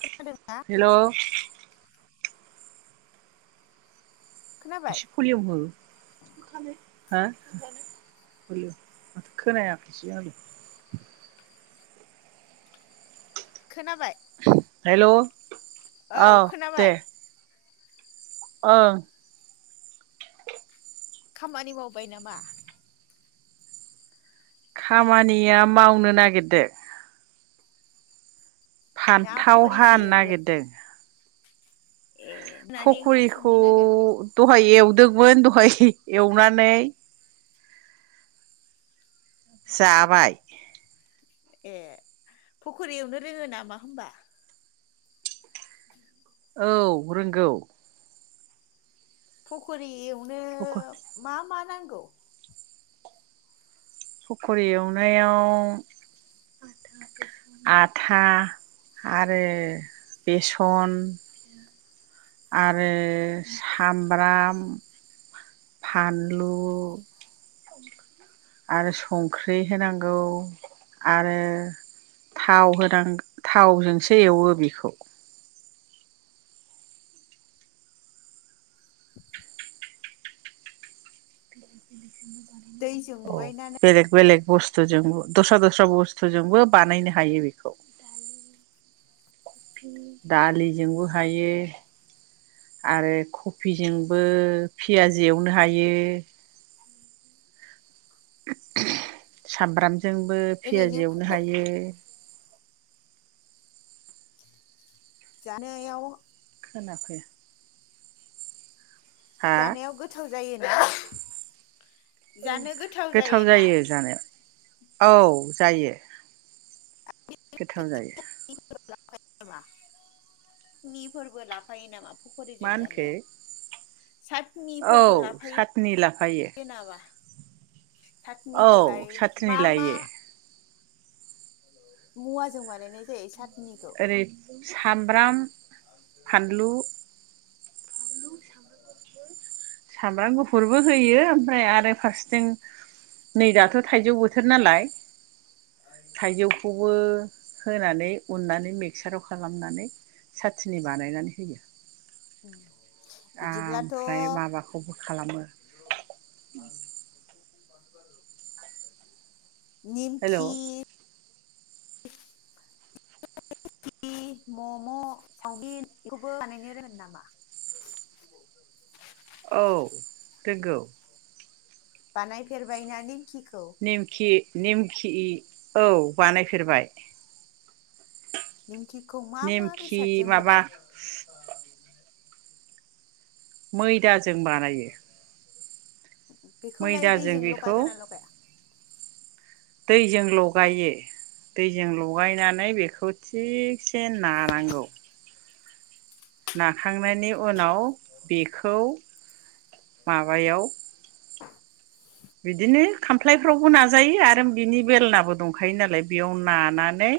खोनादोंना [inaudible] हेलौ खोनाबाय? एसे भलियाम हो हो हेलौ माथो खोनायासै आं खोनाबाय? हेलौ औ खोनाबाय। ओं खामानि मावबाय नामा? खामानिया मावनो नागिरदो। ना फान्थाव फखरिसो हानो एवदों। नागिरदों। ए मोनानि ओंखाम फखरिखौ संनो नागिरबाय द दहाय एवदोंमोन, दहाय एवनानै जाबाय। ए फख'रि एवनो रोङो नामा होनबा? औ, रोंगौ। फखरी एव नो मा मा नांगौ? फख'रि एवनायाव आथा आरो बेसन आरो सामब्राम फानलु आरो संख्रि होनांगौ आरो थाव होनां दाइव थावजोंसो एवो बेखौ। दैजों औ, लगायनानै बेलेग बेलेग बुस्थुजोंबो, दस्रा-दस्रा बुस्थुजोंबो बानायनो हायो बेखौ दालिजोंबो हायो आरो कफिजोंबो पियाज एवनो हायो। सामब्राम जोंबो ओरैनो पियाजि फख' एवनो हायो। रि जानायाव खोना फैया जानायाव गोथाव जायो [unintelligible] गोथाव जायो जानो औ। जायो। गोथाव जायो। [unintelligible] नि फोरबो लाफायो नामा? मा फख'रिजों होनखो जानायाव? औ, सातनि लाफा जेनेबा औ सतनिखौलाय सातनि मा मा लायो मुवाजों बानायनाय जायो सात ओरै सामब्राम, फानलु, [inaudible] सामब्राम गुफु फुरबो होयो ओमफ्राय आरो फारसेथिं नै दाथ' थाइजौ बोथोर नालाय थाइजौखौबो होनानै उननानै मिक्साराव खालामनानै सातनि बानायनानै होयो। बिदिब्लाथ' ओमफ्राय माबाखौ खौबो खालामो। [inaudible] नेमखि हेलौ नेमखौ, मम', सावमिन बेखौबो बानायनो रोङो नामा? औ रोंगौ। बानाय फेरबाय नानि नेमखि नेमखि औ बानायफेरबाय। निमखिखौ मा मा निमखि बेसादजों माबा बानायो? मैदाजों बानायो। बेखौलाय मैदाजों दैजों बेखौ लगायगोन ना लगाया? दैजों लगायो दैजों लगायनानै बेखौ थिगसे नानांगौ ना खांनायनि उनाव बेखौ माबायाव बिदिनो खामफ्लायफ्रावबो नाजायो आरो बिनि बेलनाबो दंखायो नालाय बेयाव नानानै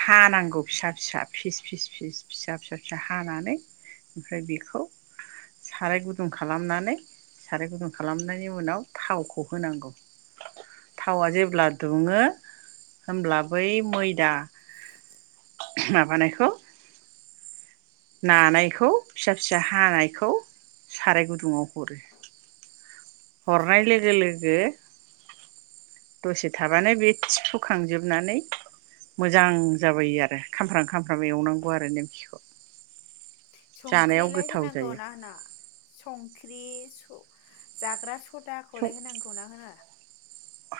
हानांगौ फिसा फिसा फिस फिस फिस फिसा फिसा फिसा हानानै ओमफ्राय बेखौ साराय गुदुं खालामनानै साराय गुदुं खालामनाय नि उनाव थावखौ होनांगौ थावा जेब्ला दुङो होब्ला बै मैदा माबानायखौ नानायखौ फिसा फिसा हानायखौ साराय गुदुङाव हरो हरनाय लोगो लोगो दसे थाबानो बे थिफु खांजोबनानै मोजां जाबोयो आरो खामफ्राम खामफ्राम एवनांगौ आरो नेमखिखौ। जानायाव संख्रिलाय गोथाव होनांगौ ना जायो होनाङा सं ख्रि जाग्रा सदाखौलाय होनांगौ ना होनाङा?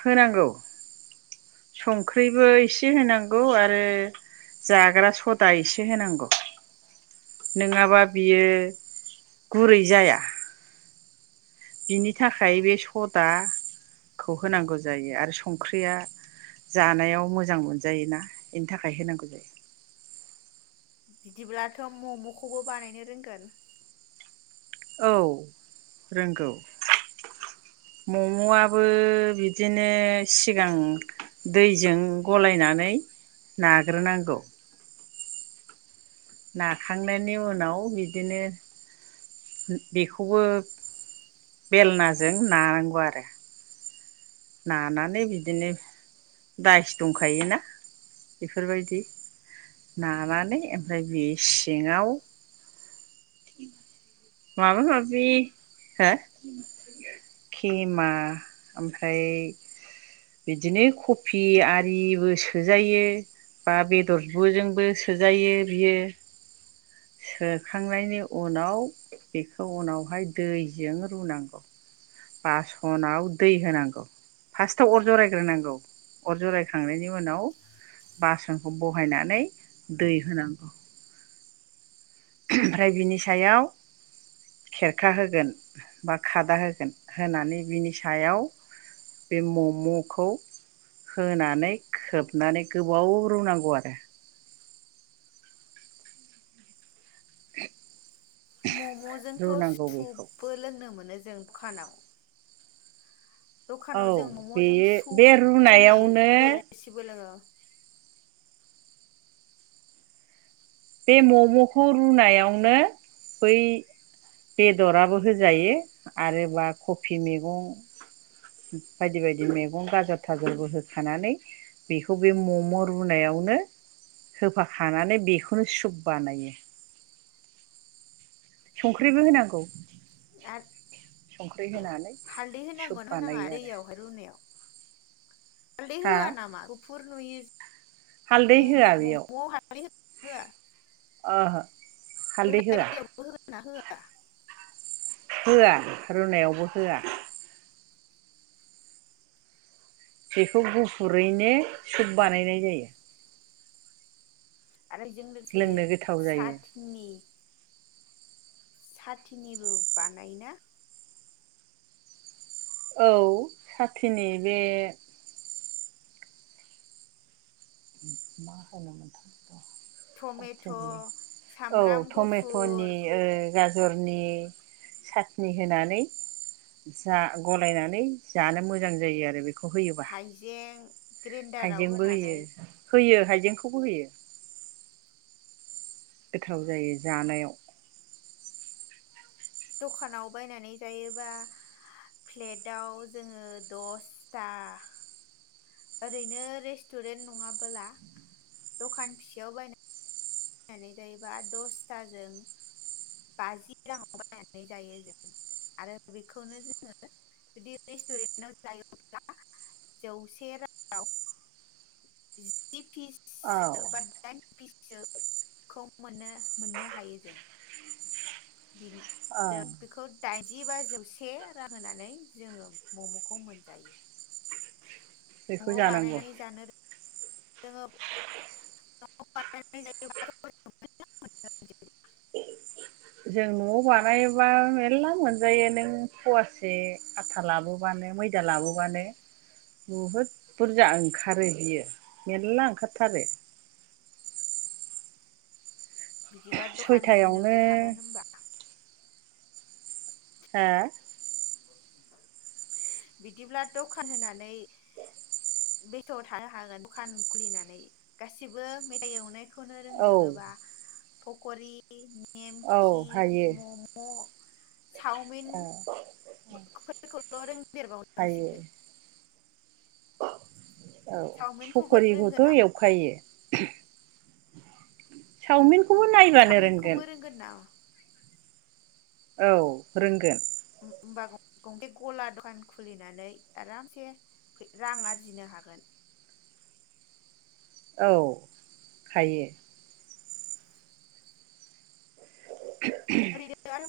होनांगौ संख्रिबो एसे होनांगौ आरो जाग्रा सदा एसे होनांगौ। नङाबा बियो गुरै जाया बिनि थाखाय बे सदाखौ होनांगौ जायो आरो संख्रिया जानायाव मोजां मोनजायोना बेनि थाखाय होनांगौ जायो बिदिब्लाथ' मम'खौबो बानायनो रोंगोन औ रोंगौ मम'आबो बिदिनो सिगां दैजों गलायनानै नाग्रोनांगौ नाखांनायनि उनाव बिदिनो बेखौबो बेलनाजों नानांगौ आरो नानानै बिदिनो दाइस दंखायोना बेफोरबायदि नानानै ओमफ्राय बे सिङाव माबा माबि हो केमा ओमफ्राय बिदिनो कफि आरिबो सोजायो बा बेदरजोंबो सोजायो बियो सोखांनायनि उनाव बेखौ उनावहाय दैजों रुनांगौ बासनाव दै होनांगौ फार्स्टआव अर जरायग्रोनांगौ अर जरायखांनायनि उनाव बासनखौ बहायनानै दै होनांगौ ओमफ्राय बिनि सायाव खेरखा होगोन बा खादा होगोन होनानै बिनि सायाव बे मम'खौ होनानै खोबनानै गोबाव रुनांगौ आरो [inaudible] मम'जोंथ' रुनांगौ बेखौ सुपबो लोंनो मोनो जों दखानाव दखानाव औ जों मम' बेयो बे सुफ होननाय रुनायावनो दै रोसिबो लोङो बे मम'खौ रुनायावनो बै बेदराबो होजायो आरो बा कफि मैगं बायदि बायदि मैगं गाजर थाजरबो होखानानै बेखौ बे मम' रुनायावनो होफाखानानै बेखौ नो सुब बानायो संख्रिबो होनांगौ आरो संख्रि होनानै हालदै सुप होनांगोन ना होनाङा बानायो आरो दैयावहाय रुनायाव? हालदै हा होआ नामा? नुयो हालदै जे होआ बेयाव हालदै होआ ओहो हालदै होआ ना होआ होआ रुनायावबो होआ बेखौ गुफुरैनो सुप बानायनाय जायो आरो बेजों लोगोसे लोंनो गोथाव जायो साथिनि साथिनिबो बानायोना औ साथिनि बे मा खालामनो टमेट' साथ'नि [inaudible] औ सामब्राम गुफुर टमेट'नि ओ गाजरनि सा- नि होनानै गलायनानै जानो मोजां जायो आरो बे हाइजें ग्रेन्डाराव हाइजेंबो होयो होनानै होयो हाइजेंखौबो होयो गोथाव जायो जानायाव दखानाव बायनानै जायोबा फ्लेटाव जोङो दसथा ओरैनो रेस्टुरेन्ट नङाबोला दखान फिसायाव बायनानै नानै जायोबा दसथाजों बाजि राङाव बायनानै जायो जों आरो बेखौनो जोङो जुदि रेस्टुरेन्टआव जायोब्ला जौसे राङाव जि फिस औ बा दायेन फिससोखौ मोननो हायो जों। औ बे बेखौ दाइनजि बा जौसे रां होनानै जोङो मम'खौ मोनजायो। बेखौ न'आव जानांगौ बानायनाय जानो रों जोङो [unintelligible] जों न'आव बानायोबा मेरला मोनजायो नों फवासे आथा लाबोबानो मैदा लाबोबानो बहुद बुरजा ओंखारो बियो मेरला ओंखारथारो। बिदिबा दखान सयथायावनो होनोबो हागोन होनबा? हो बिदिब्ला दखान होनानै बेथ'आव थानो हागोन दखान खुलिनानै गासिबो मेथाइ एवनाय खौनो औ रोंजोबोबा फखरि औ नेमखि हायो मम' चावमिन ओ फोरखौल' रोंदेरबावनांसिगोन। हायो [inaudible] औ चावमिनखौबो फखरिखौथ' रोंगोन नामा एवखायो। चावमिन साविनखौबो रोंगोन नामा? औ रोंगोन। होमबा गंसे गला दखान खुलिनानै आरामसे रां आरजिनो हागोन। औ थायो। आरैनो [unintelligible]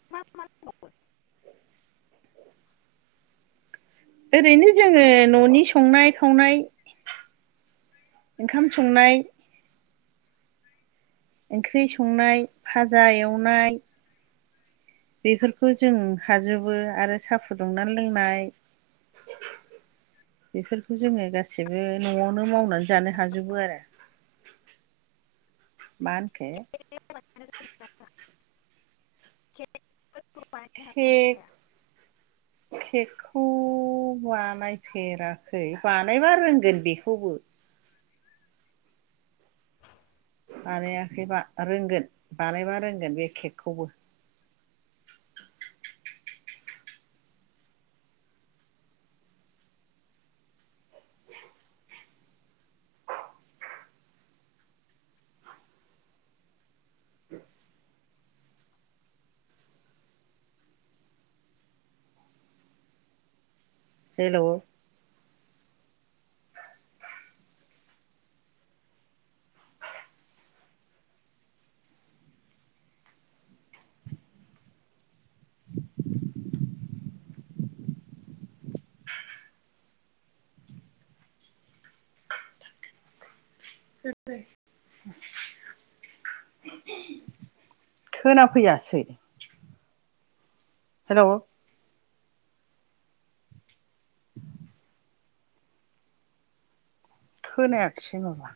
ओरैनो जोङो ननि संनाय खावनाय ओंखाम संनाय ओंख्रि संनाय फाजा एवनाय बेफोरखौ जों हाजोबो आरो साहा फुदुंना लोंनाय बेफोरखौ जोङो गाससिबो नआवनो मावनानै जानो हाजोबो आरो। माहोनखो [unintelligible] हागोन ना हाया केक केकखौ खौ बानायफेराखै बानायबा रोंगोन बेखौबो। बानायाखैबा रोंगोन बानायबा रोंगोन बे केकखौबो। हेलौ खोना फैयासै। हेलौ खौनायाखसै माबा।